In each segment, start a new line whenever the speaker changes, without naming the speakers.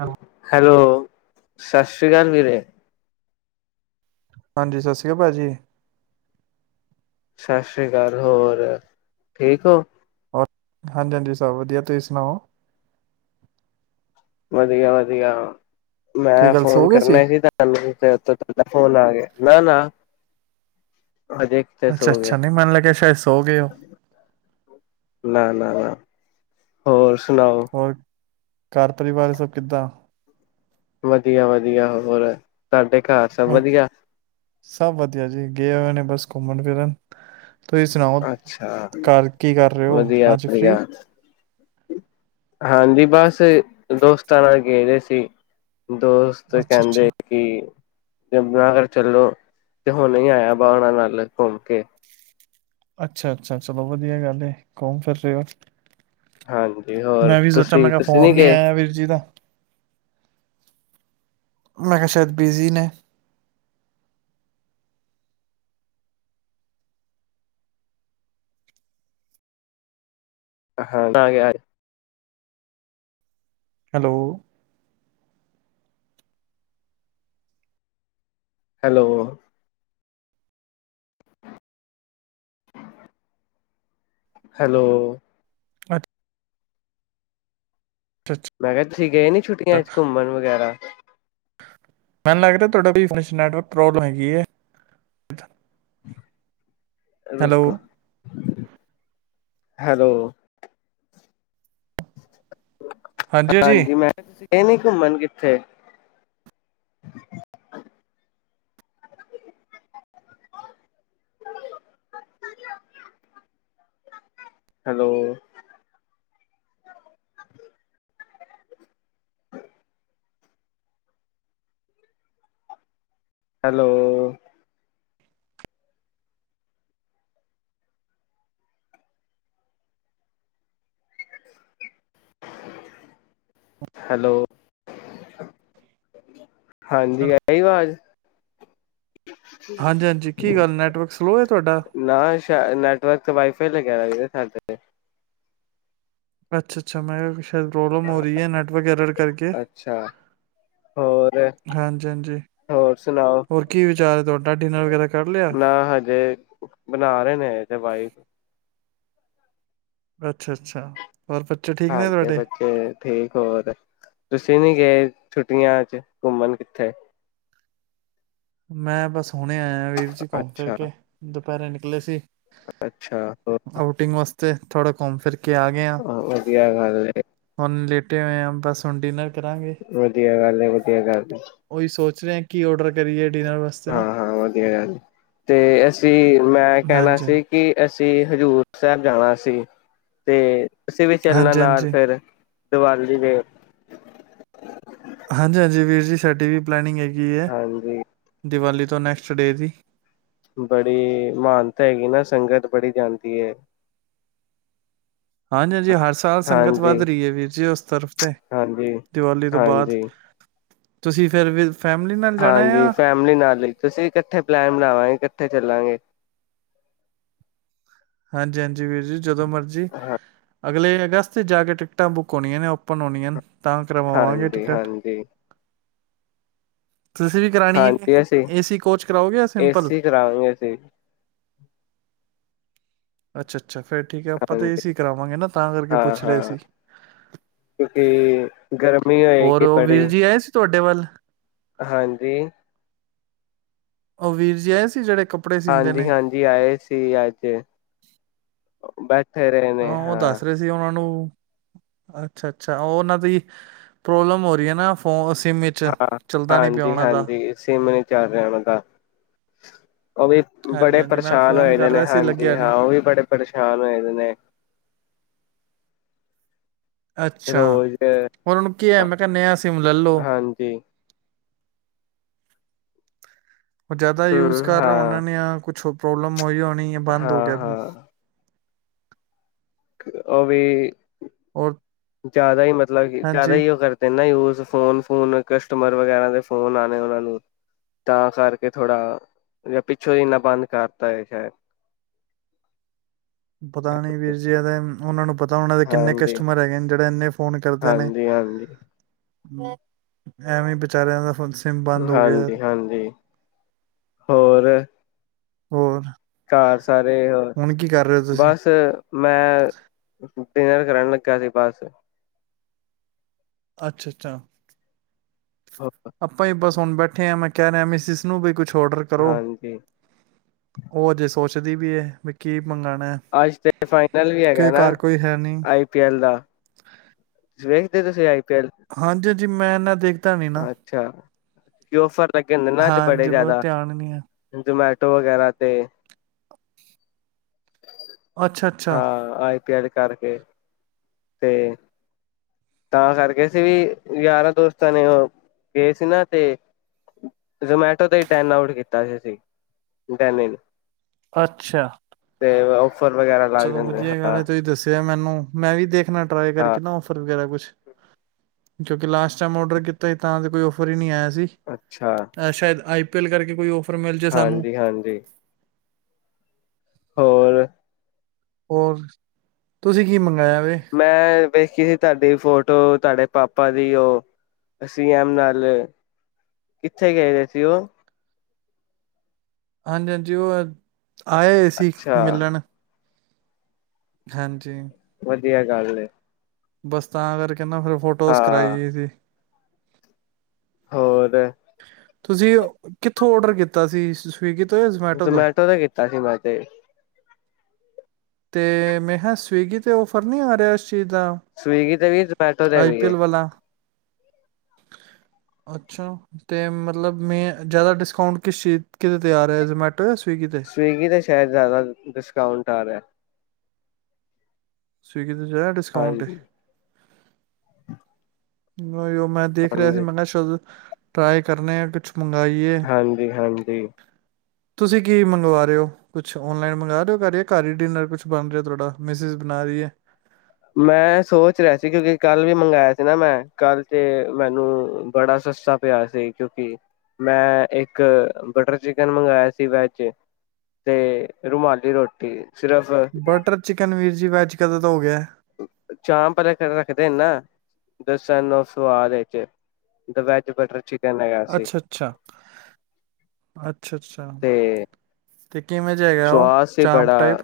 Hello.
Hello. ਸਤਿ ਸ਼੍ਰੀ ਅਕਾਲ ਵੀਰੇ।
ਹਾਂਜੀ, ਸਤਿ ਸ੍ਰੀ ਅਕਾਲ ਪਾਜੀ।
ਸਤਿ ਸ਼੍ਰੀ ਅਕਾਲ, ਹੋਰ ਠੀਕ ਹੋ?
ਹਾਂਜੀ, ਹਾਂਜੀ, ਸਭ ਵਧੀਆ। ਤੁਸੀਂ ਸੁਣਾਓ?
ਵਧੀਆ-ਵਧੀਆ।
ਕੀ
ਮੈਂ
ਗੱਲ
ਫੋਨ
ਸੋ ਗਏ ਸੀ
ਕਰਨਾ ਵੀ ਤੁਹਾਨੂੰ ਫੋਨ ਆ ਗਿਆ ਨਾ, ਨਾ।
ਅੱਛਾ-ਅੱਛਾ। ਨਹੀਂ ਮੰਨ ਲੱਗਿਆ ਸ਼ਾਇਦ ਸੋ ਗਏ ਹੋ।
ਨਾ-ਨਾ-ਨਾ ਹੋਰ ਸੁਣਾਓ।
ਹੋਰ ਘਰ ਪਰਿਵਾਰ ਸਭ ਕਿੱਦਾਂ
ਵਧੀਆ-ਵਧੀਆ, ਹੋਰ ਤੁਹਾਡੇ ਘਰ ਸਭ
ਹੋਰ
ਵਧੀਆ?
ਸਭ ਵਧੀਆ ਜੀ ਗਏ ਹੋਏ ਨੇ ਬਸ ਘੁੰਮਣ ਫਿਰਨ ਤੁਸੀਂ ਸੁਣਾਓ
ਅੱਛਾ
ਘਰ ਕੀ ਕਰ ਰਹੇ ਹੋ ਅੱਜ ਫ੍ਰੀ?
ਵਧੀਆ-ਵਧੀਆ ਹਾਂਜੀ, ਬਸ ਦੋਸਤਾਂ ਨਾਲ ਗਏ ਦੇ ਸੀ ਦੋਸਤ
ਅੱਛਾ
ਕਹਿੰਦੇ
ਅੱਛਾ
ਕਿ ਯਮੁਨਾ ਨਗਰ ਚੱਲੋ, ਤੇ ਹੁਣ ਹੀਂ ਆਇਆ ਵਾ ਉਹਨਾਂ ਨਾਲ ਘੁੰਮ ਕੇ।
ਅੱਛਾ-ਅੱਛਾ, ਚਲੋ ਵਧੀਆ ਗੱਲ ਘੁੰਮ ਫਿਰ ਰਹੇ ਹੋ।
ਹਾਂਜੀ ਹੋਰ
ਮੈਂ ਵੀ ਸੋਚਿਆ ਮੈਂ
ਤੁਸੀਂ
ਕਿਹਾ
ਤੁਸੀਂ
ਫੋਨ
ਨੀ ਗਏ।
ਆਇਆ ਵੀਰ ਜੀ ਦਾ ਮੇ ਕਿਹਾ ਸ਼ਾਇਦ ਬਿਜ਼ੀ ਨੇ।
ਹਾਂ [inaudible]
ਹੈਲੋ।
ਹੈਲੋ। ਹੈਲੋ।
ਅ
ਮੈਂ ਕਿਹਾ ਤੁਸੀਂ ਗਏ ਨੀ ਛੁੱਟੀਆਂ ਚ
ਅੱਛਾ
ਘੁੰਮਣ ਵਗੈਰਾ।
ਮੈਨੂੰ ਲੱਗਦਾ ਤੁਹਾਡਾ ਵੀ ਵਿਚ ਨੈਟਵਰਕ ਪ੍ਰੋਬਲਮ ਹੈਗੀ ਏ।
ਰੁੱਕ ਹੈਲੋ। ਹਾਂਜੀ ਮੈਂ ਗਏੇ ਨੀ ਘੁੰਮਣ ਕਿੱਥੇ। ਹੈਲੋ। ਹੈਲੋ। [unintelligible] ਹੈਲੋ। [inaudible] ਹਾਂਜੀ ਆਈ ਆਵਾਜ਼।
ਹਾਂਜੀ-ਹਾਂਜੀ ਕੀ ਗੱਲ ਨੈਟਵਰਕ ਸਲੋ ਹੈ ਤੁਹਾਡਾ?
ਨਾ ਸ਼ਾ ਨੈਟਵਰਕ ਵਾਈਫਾਈ ਲੱਗਿਆ ਦਾ ਵੇ। ਹੈਗੇ ਨੇ
ਅੱਛਾ-ਅੱਛਾ ਮੈਂ ਕੁਛ ਪ੍ਰੋਬਲਮ ਹੋ ਰਹੀ ਹੈ ਨੈਟਵਰਕ ਐਰਰ ਕਰਕੇ
ਅੱਛਾ ਹੋਰ
ਹਾਂਜੀ-ਹਾਂਜੀ
ਹੋਰ ਸੁਣਾਓ
ਹੋਰ ਕੀ ਵਿਚਾਰ ਹੈ ਤੁਹਾਡਾ ਡਿਨਰ ਵਗੈਰਾ ਕਰ ਲਿਆ।
ਨਾ ਹਜੇ ਬਣਾ ਰਹੇ ਨੇ ਤੇ ਵਾਈਫ
ਅੱਛਾ-ਅੱਛਾ। ਹੋਰ ਬੱਚੇ ਠੀਕ ਨੇ
ਹਾਂਜੀ
ਤੁਹਾਡੇ?
ਬੱਚੇ ਠੀਕ ਹੋਰ ਤੁਸੀਂ ਨੀ ਗਏ ਛੁੱਟੀਆਂ ਚ ਘੁੰਮਣ ਕਿੱਥੇ।
ਮੈਂ ਬਸ ਹੁਣੇ ਆਏ ਆ ਵੀਰ ਜੀ ਘੁੰਮ ਫਿਰ
ਅੱਛਾ
ਕੇ ਦੁਪਹਿਰੇ ਨਿਕਲੇ ਸੀ
ਅੱਛਾ
ਆਊਟਿੰਗ ਵਾਸਤੇ। ਥੋੜਾ ਘੁੰਮ ਫਿਰ ਕੇ ਆ ਗਏ ਹਾਂ
ਆਹੋ ਵਧੀਆ ਗੱਲ ਐ।
ਟੂਟੇ ਹੋਏ ਆਂ, ਬਸ ਹੁਣ ਡਿਨਰ ਕਰਾਂਗੇ
ਵਧੀਆ ਗੱਲ ਹੈ, ਵਧੀਆ ਗੱਲ ਹੈ।
ਸਨੈਕ ਕੀ ਔਡਰ ਕਰੀਏ ਡਿਨਰ ਵਾਸਤੇ
ਹਾਂ
ਨਾ
ਹਾਂ ਵਧੀਆ ਏ ਤੇ ਤੀ ਮੈਂ ਕਹਿਣਾ
ਹਾਂਜੀ
ਸੀ ਕਿ ਐੱਸ ਤੇ ਹਜ਼ੂਰ ਸਾਹਿਬ ਜਾਣਾ ਸੀ ਤੇ ਅਸੀਂ ਵੀ ਚੱਲਣਾ ਨਾਲ
ਹਾਂਜੀ-ਹਾਂਜੀ,
ਫਿਰ ਦੀਵਾਲੀ ਦੇ
ਹਾਂਜੀ ਹਾਂਜੀ ਵੀਰ ਜੀ ਸਾਡੀ ਵੀ ਪਲੈਨਿੰਗ ਹੈਗੀ। ਕਿ ਏ,
ਹਾਂਜੀ
ਦੀਵਾਲੀ ਤੋਂ ਤ ਨੈਕਸਟ ਡੇ ਦੀ
ਬੜੀ ਮਹਾਨਤਾ ਹੈਗੀ ਨਾ ਸੰਗਤ ਬੜੀ ਜਾਂਦੀ ਹੈ।
ਹਾਂਜੀ ਹਾਂਜੀ ਹ ਸਾ ਸਾਧ ਸਾਦ ਸੰਗਤ
ਹਾਂਜੀ
ਵੱਧ ਰਹੀ ਹੈ। ਵੀਰ ਜੀ ਉਸ ਤਰਫ਼ ਤੇ
ਹਾਂਜੀ
ਦੀਵਾਲੀ ਤੋਂ ਬਾਅਦ
ਹਾਂਜੀ
ਤੁਸੀਂ ਫੇਿਰ ਵੀ ਫੈਮਿਲੀ ਨਾਲ ਜਾਣਾ
ਹਾਂਜੀ
ਆ
ਫੈਮਿਲੀ ਨਾਲ ਹੀ ਤੁਸੀਂ ਇਕੱਠੇ ਪਲੈਨ ਬਣਾਵਾਂਗੇ। ਕਿੱਥੇ ਚੱਲਾਂਗੇ।
ਹਾਂਜੀ ਹਾਂਜੀ ਵੀਰ ਜੀ ਜਦੋਂ ਮਰਜ਼ੀ
ਹਾਂ
ਅਗਲੇ ਅਗਸਤ ' ਜਾ ਕੇ ਟਿਕਟਾਂ ਬੁੱਕ ਹੋਣੀਆਂ ਨੇ ਓਪਨ ਹੋਣੀਆਂ। ਤਾਂ ਕਰਵਾਵਾਂਗੇ
ਹਾਂਜੀ
ਟਿਕਟ
ਹਾਂਜੀ
ਤੁਸੀਂ ਵੀ ਕਰਾਣੀ ਹੈ
ਹਾਂਜੀ ਅਸੀਂ
ਏਸੀ ਕੋਚ ਕਰਾਓਗੇ ਸਿੰਪਲ
ਏਸੀ ਕਰਾਵਾਂਗੇ ਅਸੀਂ
ਅੱਛਾ, ਅੱਛਾ ਅੱਛਾ ਫੇਿਰ ਠੀਕ ਹੈ ਆਪਾਂ ਤਾਂ ਇਹ
ਹਾਂਜੀ
ਸੀ ਕਰਾਵਾਂਗੇ ਨਾ ਤਾਂ ਕਰਕੇ
ਹਾਂ
ਪੁੱਛ ਰਹੇ
ਹਾਂ
ਸੀ
ਕਿਉਂਕਿ ਗਰਮੀ
ਹੋਰ
ਹੋਏਗੀ ਬੜੀ
ਵੀਰ ਜੀ ਆਏ ਸੀ ਤੁਹਾਡੇ ਵੱਲ [inaudible]
ਹਾਂਜੀ
ਉਹ ਵੀਰ ਜੀ ਆਏ ਸੀ ਜਿਹੜੇ ਕੱਪੜੇ ਸੀਂਦੇ
ਹਾਂਜੀ
ਨੇ
ਹਾਂਜੀ ਆਏ ਸੀ ਅਜ ਬੈਠ
ਹਾਂ ਉਹ ਦੱਸ ਰਹੇ ਸੀ ਉਹਨਾਂ ਨੂੰ ਅੱਛਾ ਅੱਛਾ ਉਹਨਾਂ ਦੀ ਪ੍ਰੋਬਲਮ ਹੋ ਰਹੀ ਹੈ। ਨਾ ਫੋਨ ਸਿਮ ਵਿੱਚ
ਹਾਂ
ਚੱਲਦਾ ਨੀ ਪਿਆ
ਹਾਂਜੀ
ਉਹਨਾਂ ਦਾ
ਹਾਂਜੀ ਸਿਮ ਨਹੀਂ ਚੱਲ ਰਿਹਾ ਉਹ ਦਾ ਉਹ ਵੀ
ਹਾਂਜੀ
ਬੜੇ
ਹਾਂਜੀ ਮੈਂ
ਪਰੇਸ਼ਾਨ
ਫੋਨ
ਹੋਏ ਦੇ
ਕਰ
ਨੇ
ਰਿਹਾ ਸੀ
ਹਾਂਜੀ
ਲੱਗਿਆ ਨਹੀਂ
ਹਾਂ ਉਹ ਵੀ ਬੜੇ ਪਰੇਸ਼ਾਨ ਹੋਏ ਨੇ
ਅੱਛਾ
ਰੋਜ਼
ਹੋਰ ਉਹਨੂੰ ਕੀ ਹੈ। ਮੈਂ ਕਿਹਾ ਨਹਾ ਸਿਮ ਲੈ ਲਓ
ਹਾਂਜੀ
ਉਹ ਜ਼ਿਆਦਾ ਯੂਜ
ਹਮ
ਕਰ ਰਹੇ ਉਹਨਾਂ
ਹਾਂ
ਨੇ ਜਾਂ ਕੁਛ ਪ੍ਰੋਬਲਮ ਹੋਈ ਨਹੀਂ ਹੈ। ਬੰਦ ਹੋ
ਹਾਂ
ਗਿਆ
ਅਵੇ
ਔਰ
ਜ਼ਿਆਦਾ ਹੀ ਮਤਲਬ ਮਤਲਬ ਕਿ ਜ਼ਿਆਦਾ
ਹਾਂਜੀ
ਹੀ ਉਹ ਕਰਦੇ ਨਾ ਯੂਜ਼ ਫੋਨ ਫੋਨ ਕਸਟਮਰ ਵਗੈਰਾ ਦੇ ਫੋਨ ਆਣੇ ਉਹਨਾ ਨੂੰ ਤਾਂ ਕਰਕੇ ਥੋੜਾ ਜਾਂ ਪਿੱਛੋਂ ਇਨਾ ਬੰਦ ਕਰਤਾ ਹੈ ਸ਼ਾਇਦ
ਪਤਾ ਨੀ ਵੀਰ ਜੀ ਇਹਦੇ ਉਹਨਾਂ ਨੂੰ ਪਤਾ ਉਹਨਾਂ ਦੇ ਕਿੰਨੇ
ਹਾਂਜੀ,
ਕਸਟਮਰ ਹੈਗੇ ਨੇ ਜਿਹੜਾ ਇਨੇ
ਹਾਂਜੀ, ਹਾਂਜੀ।
ਐਵੇਂ ਬੀਚਾਰਿਆਂ ਦਾ ਫੂਨਸ
ਹਾਂਜੀ, ਹਾਂਜੀ ਹੋਰ।
ਹੋਰ।
ਘਰ ਸਾਰੇ ਹੋਰ
ਹੁਣ ਕੀ ਕਰ ਰਹੇ ਹੋ ਤੁਸੀਂ
ਬਸ ਮੈਂ ਡਿਨਰ ਕਰਨ ਲਗਾ ਸੀ ਬਸ।
ਅੱਛ, ਅੱਛਾ। ਆਪਾਂ ਹੀ ਬਸ ਹੁਨ ਬੈਠੇ ਆ ਮੈਂ ਕਹਿ ਰਿਹਾ ਮਿਸੀਸ ਨੂੰ ਵੀ ਕੁਛ ਓਡਰ ਕਰੋ
ਹਾਂਜੀ,
ਹੋਰ ਜੇ ਸੋਚ [unintelligible] ਵੀ ਏ। [unintelligible]
ਅੱਜ ਤੇ ਫਾਈਨਲ ਵੀ ਹੈਗਾ
ਕਿ
ਏ ਨਾ
ਘਰ ਕੋਈ ਹੈ ਨਹੀਂ
ਆਈ ਪੀ ਐਲ ਦਾ। ਤੁਸੀ ਵੇਖਦੇ ਤੁਸੀਂ ਆਈ ਪੀ ਐਲ
ਹਾਂਜੀ। ਜੀ ਮੈਂ ਨਾ ਦੇਖ
ਅੱਛਾ। [inaudible] ਕੇ ਓਫਰ ਲੱਗੇ ਹੁੰਦੇ ਨਾ ਅੱਜ ਬੜੇ
ਹਾਂਜੀ ਬਹੁਤ
ਜਾਦਾ
ਧਿਆਨ ਨੀ ਹੈ
ਜ਼ੋਮੇ ਟੋ ਵਗੈਰਾ ਤੇ।
ਅੱਛਾ, ਅੱਛਾ।
ਪਿਆਰੀ ਕਰਕੇ ਤੇ ਤਾਂ ਕਰਕੇ ਅਸੀਂ ਵੀ ਯਾਰਾਂ ਦੋਸਤ ਕੀਤਾ ਨੇ ਓ ਗਏ ਸੀ ਨਾ ਤੇ ਜਮੈਟੋ ਤੇ ਈ ਟੈਨ ਆਊਟ ਕੀਤਾ ਸੀ ਅਸੀ ਡੈਨੀਨ।
ਅੱਛਾ
ਵਗੈਰਾ ਲੱਗ
ਚਲੋ
ਜਾਂਦੇ
ਵਧੀਆ ਗੱਲ
ਹਾਂ
ਏ ਤੁਸੀਂ ਦੱਸਿਆ ਮੈਨੂੰ। ਮੈਂ ਵੀ ਦੇਖ ਨਾ ਟਰਾਈ
ਹਾਂ
ਕਰਕੇ ਨਾ ਔਫਰ ਵਗੈਰਾ ਕੁਛ ਕਿਉਂਕਿ ਲਾਸਟ ਟਾਈਮ ਔਡਰ ਕੀਤਾਈ ਤਾਂ ਤੇ ਕੋਈ ਔਫਰ ਹੀ ਨੀ ਆਇਆ ਸ ਜੀ
ਅੱਛਾ
ਏਹ ਸ਼ਾਇਦ ਆਈ ਤਿਲ ਕਰਕੇ ਕੋਈ ਉਹ ਔਫ
ਹਾਂਜੀ, ਹਾਂਜੀ। ਹੋਰ।
ਹੋਰ, ਤੁਸੀਂ ਕੀ ਮਗਾਇਆ?
ਮੈਂ ਵੇਖੀ ਸੀ ਤੁਹਾਡੀ ਫੋਟੋ ਤੁਹਾਡੇ ਪਾਪਾ ਦੀ ਉਹ ਸੀ ਐਮ ਨਾਲ ਕਿੱਥੇ ਗਏ ਦੇ ਸੀ ਉਹ।
ਹਾਂਜੀ, ਹਾਂਜੀ ਉਹ ਆਏ ਹੋਏ ਸੀ
ਅੱਛਾ
ਮਿਲਣ। ਹਾਂਜੀ,
ਵਧੀਆ ਗੱਲ ਏ।
ਬਸ, ਤਾਂ ਕਰਕੇ ਕਿੰਨਾ ਫਿਰ ਫੋਟੋਜ਼ ਕਰਾਈ
ਹਾਂ
ਦੀ ਸੀ।
ਹੋਰ
ਤੁਸੀਂ, ਕਿੱਥੋਂ ਔਡਰ ਕੀਤਾ ਸੀ? ਤੋਂ ਜਾਂ ਜ਼ਮੈਟੋ ਤੋਂ
ਜਮੈਟੋ ਤੇ ਕੀਤਾ ਸੀ ਮੈਂ ਤੇ
ਤੇ ਮੈਂ ਕਿਹਾ ਸਵਿਗੀ ਤੇ ਔਫ਼ਰ ਨੀ ਆ ਰਿਹਾ। ਚੀਜ਼ ਦਾ
ਸਵਿਗੀ ਤੇ ਵੀ ਜਮੈਟੋ ਤੇ ਵੀ ਏ।
ਆਈਪੀਐਲ ਵਾਲਾ ਅੱਛਾ, ਤੇ ਮਤਲਬ ਮੈਂ ਜ਼ਿਆਦਾ ਡਿਸਕਾਊਂਟ ਕਿਸ ਚੀਜ਼, ਕਿਦੇ ਤੇ ਆ ਰਿਹਾ ਏ।
ਸਵਿਗੀ ਤੇ ਸ਼ਾਇਦ ਜ਼ਿਆਦਾ ਡਿਸਕਾਊਂਟ ਕਰ ਰਿਹਾ
ਸਵਿਗ ਕਿਤੇ ਜ਼ਰਾ ਡਿਸਕਾਊਂਟ ਏ।
ਹਾਂਜੀ [inaudible]
ਉਹੀਓ ਮੈਂ ਦੇਖ ਰਿਹਾ ਸੀ
ਹਾਂਜੀ
ਮੈਂ ਕਿਹਾ ਸ਼ਬਦ ਟਰਾਏ ਕਰਨੇ ਆ ਕੁੱਛ
ਹਾਂਜੀ- ਹਾਂਜੀ,
ਤੁਸੀਂ ਕੀ ਮੰਗਵਾ ਰਹੇ ਹੋ? ਕੁਛ ਓਨਲਾਈਨ ਮੰਗਵਾ ਰਹੇ ਹੋ ਘਰ, ਘਰ ਹੀ ਡਿਨਰ ਕੁਛ ਬਣ ਰਿਹਾ ਤੁਹਾਡਾ ਮਿਸਿਜ ਬਣਾ ਰਹੀ ਹੈ।
ਮੈਂ ਸੋਚ ਰਿਹਾ ਸੀ, ਕਿਉਂਕਿ ਕੱਲ ਵੀ ਮੰਗਾਇਆ ਸੀ ਨਾ ਮੈਂ ਕੱਲ ਤੇ ਮੈਨੂੰ ਬੜਾ ਸਸਤਾ ਪਿਆ ਸੀ, ਕਿਉਂਕਿ ਮੈਂ ਇੱਕ ਬਟਰ ਚਿਕਨ ਮੰਗਾਇਆ ਸੀ ਵੈਜ ਤੇ ਰੁਮਾਲੀ ਰੋਟੀ ਸਿਰਫ
ਬਟਰ ਚਿਕਨ ਵੀਰ ਜੀ ਵੈਜ ਕਦੋਂ ਤ ਹੋ ਗਿਆ।
ਚਾਂਪ ਰੱਖਦੇ ਨੇ ਨਾ ਦੱਸਣ ਨੂੰ ਸਵਾਦ ਵਿੱਚ ਦ ਵੈਜ ਬਟਰ ਚ
ਅੱਛਾ, ਅੱਛਾ, ਅੱਛਾ, ਅੱਛਾ।
ਤੇ
ਤੇ ਕਿਵੇਂ ਜ ਹੈਗਾ ਉਹ ਚਾਂਪ ਟਾਈਪ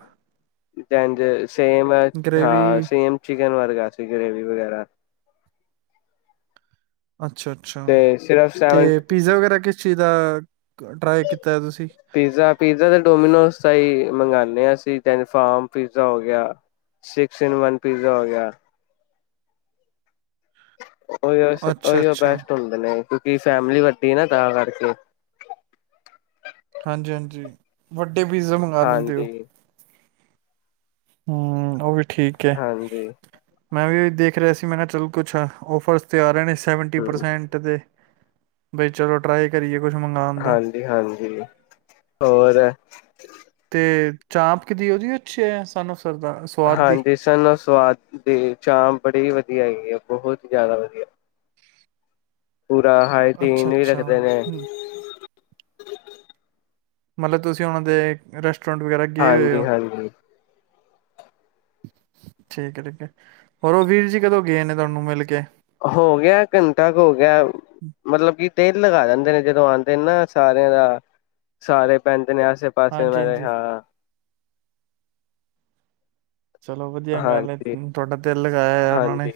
[inaudible] ਡੈਂਜਿਜ ਸੇਮ ਹੈ ਹਾਂ
ਗ੍ਰੇਵੀ
ਸੇਮ ਚੀ ਚਿਕਨ ਵਰਗਾ ਸੀ, ਗ੍ਰੇਵੀ ਵਗੈਰਾ
ਅੱਛਾ, ਅੱਛਾ
ਤੇ ਸਿਰਫ ਸੈਵਨ
ਤੇ ਪੀਜ਼ਾ ਵਗੈਰਾ ਕਿਛ ਤੀ ਦਾ ਟਰਾਈ ਕੀਤਾ ਹੈ ਤੁਸੀਂ
ਪੀਜ਼ਾ, ਪੀਜ਼ਾ ਤੇ ਡੋਮੀਨੋਸ ਦਾ ਹੀ ਮੰਗਾਲੀ। ਕਿਹਾ ਸੀ ਤੈਨੂੰ ਫਾਰਮ ਪੀਜ਼ਾ ਹੋ ਗਿਆ ਸਿਕਸ- ਇਨ- ਵਨ ਪੀਜ਼ਾ ਹੋ ਗਿਆ। ਉਹੀ ਅਸ
ਅੱਛਾ
ਉਹੀਓ
ਅੱਛਾ
ਬੈਸਟੋ ਹੁੰਦੇ ਨੇ ਕੀ ਫੈਮਿਲੀ ਵੱਡੀ ਨਾ ਤਾਂ ਕਰਕੇ
ਹਾਂਜੀ, ਹਾਂਜੀ ਵਟ ਤੇ ਪੀਜ਼ਾ ਮੰਗਵਾ ਲੈਂਦੇ ਉ।
ਹਾਂਜੀ
ਹਾਂ ਉਹ ਵੀ ਠੀਕ ਏ,
ਹਾਂਜੀ
ਮੈਂ ਵੀ ਦੇਖ ਰਿਹਾ ਸੀ ਮੈਂ ਨਾ ਚੱਲ ਕੁਛ ਔਫਰਸ ਤੇ ਆ ਰਹੇ ਨੇ ਇਸ ਸੈਵਨਟੀ ਪਰਸੈਂਟ ਦੇ ਬਈ ਚਲੋ ਟਰਾਈ ਕਰੀਏ। ਕੁਛ ਮੰਗਾਉਣ ਦਾ
ਹਾਂਜੀ -ਹਾਂਜੀ ਹੋਰ [inaudible]
ਚਾਪ ਕਿਦੀ ਉਹਦੀ ਅੱਛੀ ਐ ਸਾਨੂੰ ਸਰਦਾ ਸਵਾਦ ਦੀ
ਹਾਂਜੀ ਸਾਨੂੰ ਸਵਾਦ ਦੀ ਚਾਪ ਬੜੀ ਵਧੀ [unintelligible] ਪੂਰਾ
ਅੱਛਾ
ਹਾਈਜੀਨ ਵੀ
ਅੱਛਾ
ਰੱਖਦੇ ਨੇ।
ਹੂੰ,
[inaudible]
ਮਤਲਬ ਤੁਸੀਂ ਉਹਨਾਂ ਦੇ ਰੈਸ
ਹਾਂਜੀ- ਹਾਂਜੀ।
ਠੀਕ ਏ-ਠੀਕ ਏ ਹੋਰ ਉਹ ਵੀਰ ਜੀ ਕਦੋਂ ਗਏ ਨੇ ਤੁਹਾਨੂੰ ਮਿਲ ਕੇ।
ਹੋ ਗਿਆ, ਘੰਟਾ ਕੁ ਹ ਗਿਆ, ਮਤਲਬ ਕੀ ਤੇਲ ਲਗਾ ਦਿੰਦੇ ਨੇ। ਜਦੋਂ ਆਉਂਦੇ ਨੇ ਨਾ ਸਾਰਿਆਂ ਦਾ ਸਾਰੇ ਪਿੰ ਜਿੰਨੇ ਆਸੇ ਪਾਸੇ [unintelligible]
ਹਾਂਜੀ
ਲ ਗਏ
ਹਾਂਜੀ
ਹਾਂ।
ਚਲੋ ਵਧੀਆ ਗੱਲ
ਹਾਂਜੀ
ਤੁਹਾਡਾ ਦਿਲ ਲਗਾਇਆ ਆ ਉਹਨਾਂ ਨੇ।
ਹਾਂਜੀ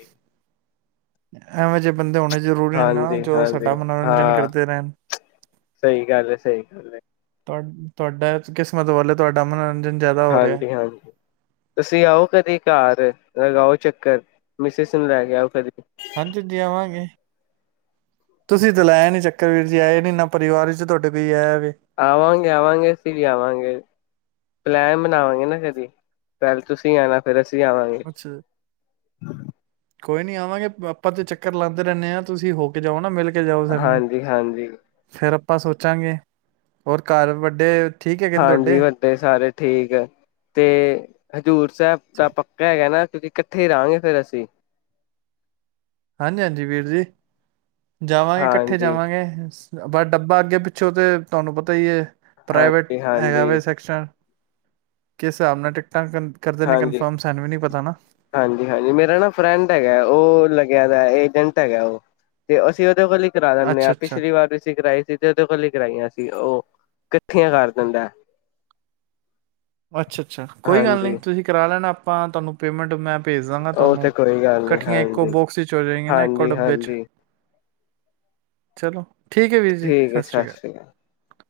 ਐਵੇਂ ਜਿਹੇ ਬੰਦੇ ਹੋਣੇ ਜ਼ਰੂਰੀ ਨੇ ਨਾ ਜੋ
ਹਾਂਜੀ-ਹਾਂਜੀ
ਸਾਡਾ ਮਨੋਰੰਜਨ
ਹਾਂ,
ਕਰਦੇ ਰਹਿਣ
[inaudible] ਸਹੀ ਗੱਲ ਏ -ਸਹੀ ਗੱਲ ਏ।
ਤੁਹਾ ਤੁਹਾਡਾ ਕਿਸਮਤ ਵੱਲੋਂ ਤੁਹਾਡਾ ਮਨੋੰ
ਹਾਂਜੀ- ਹਾਂਜੀ ਤੁਸੀਂ ਆਓ ਕਦੇ ਘਰ ਅਗਾ ਉਹ ਓ ਚੱਕਰ ਮਿਸ ਸੁ ਨੂੰ ਲੈ ਕੇ ਆਓ ਕਦੀ
ਹਾਂਜੀ ਦੇ ਆਵਾਂਗੇ ਤੁਸੀਂ ਤੇ ਲਾਇਆ ਨੀ ਚੱਕਰ ਵੀਰ ਜ ਆਏ ਨੀ ਨਾ ਪਰਿਵਾਰ 'ਚ ਤੁਹਾਡੇ ਕੋਈ ਆਇਆ। ਵੇ
ਆਵਾਂਗੇ-ਆਵਾਂਗੇ ਅਸੀ ਵੀ ਆਵਾਂਗੇ। ਪਲੈਨ ਬਣਾਵਾਂਗੇ ਨਾ ਕਦੀ ਪਹਿਲਾਂ ਤੁਸੀਂ ਆਣਾ ਫਿਰ ਅਸੀਂ। ਜੀ ਆਵਾਂਗੇ।
ਅੱਛਾ ਕੋਈ ਨੀ ਆਵਾਂਗੇ ਆਪਾਂ ਤੇ ਚੱਕਰ ਲਾਉਦੇ ਰਹਿੰਦੇ ਹਾਂ ਤੁਸੀਂ ਹੋ ਕੇ ਜਾਓ ਨਾ ਮੇਲ ਕੇ ਜਾਓ ਸਾਨੂੰ
ਹਾਂਜੀ-ਹਾਂਜੀ।
ਫੇਰ ਆਪਾਂ ਸੋਚਾਂਗੇ ਹੋਰ ਘਰ ਵੱਡੇ ਠੀਕ ਹੈਗੇ ਨੇ
ਹਾਂਜੀ
ਤੁਹਾਡੇ
ਵੱਡੇ ਸਾਰੇ ਠੀਕ ਏ, ਤੇ ਹਜ਼ੂਰ ਸਾਹਿਬ ਦਾ ਪੱਕਾ ਹੈਗਾ ਨਾ ਕਦੀ ਇਕੱਠੇ ਰਹਾਂਗੇ ਫੇਰ ਅਸੀਂ।
ਹਾਂਜੀ-ਹਾਂਜੀ ਵੀਰ ਜੀ। ਜਾਵਾਂਗੇ ਇਕੱਠੇ
ਹਾਂਜੀ
ਜਾਵਾਂਗੇ। ਪਰ ਡੱਬਾ ਅੱਗੇ ਪਿੱਛੋਂ ਤੇ ਤੁਹਾਨੂੰ ਪਤਾ ਹੀ ਏ। ਪ੍ਰਾਈਵੇਟ
ਹਾਂਜੀ ਹਾਂਜੀ
ਹੈਗਾਵੇ ਸੈਕਸ਼ਨ। ਕਿਸ ਸਾਬ ਨਾਲ ਟੀਕ
ਹਾਂਜੀ-ਹਾਂਜੀ-ਹਾਂਜੀ ਮੇਰਾ ਨਾ ਫਰੈਂਡ ਹੈਗਾ ਉਹ ਲ ਦਾ ਏਜੰਟ ਹੈਗਾ ਉਹ ਤੇ ਅਸੀਂ ਉਹਦੇ ਕੋਲ ਹੀ ਕਰਾ ਦਿੰਦੇ
ਅੱਛਾ
ਹਾਂ
ਅੱਛਾ
ਪਿਛਲੀ ਵਾਰ ਵੀ ਸੀਂ ਕਰਈ ਸੀ ਤੇ ਉਹਦੇ ਕੋਲ ਹੀ ਕਰਈਆਂ ਸੀ। ਉਹ ਇਕੱਠੀਆਂ ਕਰ ਦਿੰਦਾ ਹੈ।
ਅੱਛਾ-ਅੱਛਾ ਕੋਈ ਗੱਲ ਨਹੀਂ ਤੁਸੀਂ ਕਰਾ ਲੈਣਾ ਆਪਾਂ ਤੁਹਾਨੂੰ ਪੇਮੈਂਟ ਮੈਂ ਭੇਜ ਦਾਂਗਾ
ਉਹ
ਤੁਹਾਨੂੰ
ਤੇ ਕੋਈ ਗੱਲ ਨੀ
ਇਕੱਠੀਆਂ ਇੱਕੋ
ਹਾਂਜੀ।
ਬੋਕਸ ਚ ਹੋ ਜਾਆਂ ਨਾ ਇੱਕੋ ਡੱਬੇ ਚ।
ਹਾਂਜੀ-ਹਾਂਜੀ
ਚਲੋ। ਠੀਕ ਹੈ ਵੀਰ ਜੀ, ਸਤਿ ਸ਼੍ਰੀ ਅਕਾਲ।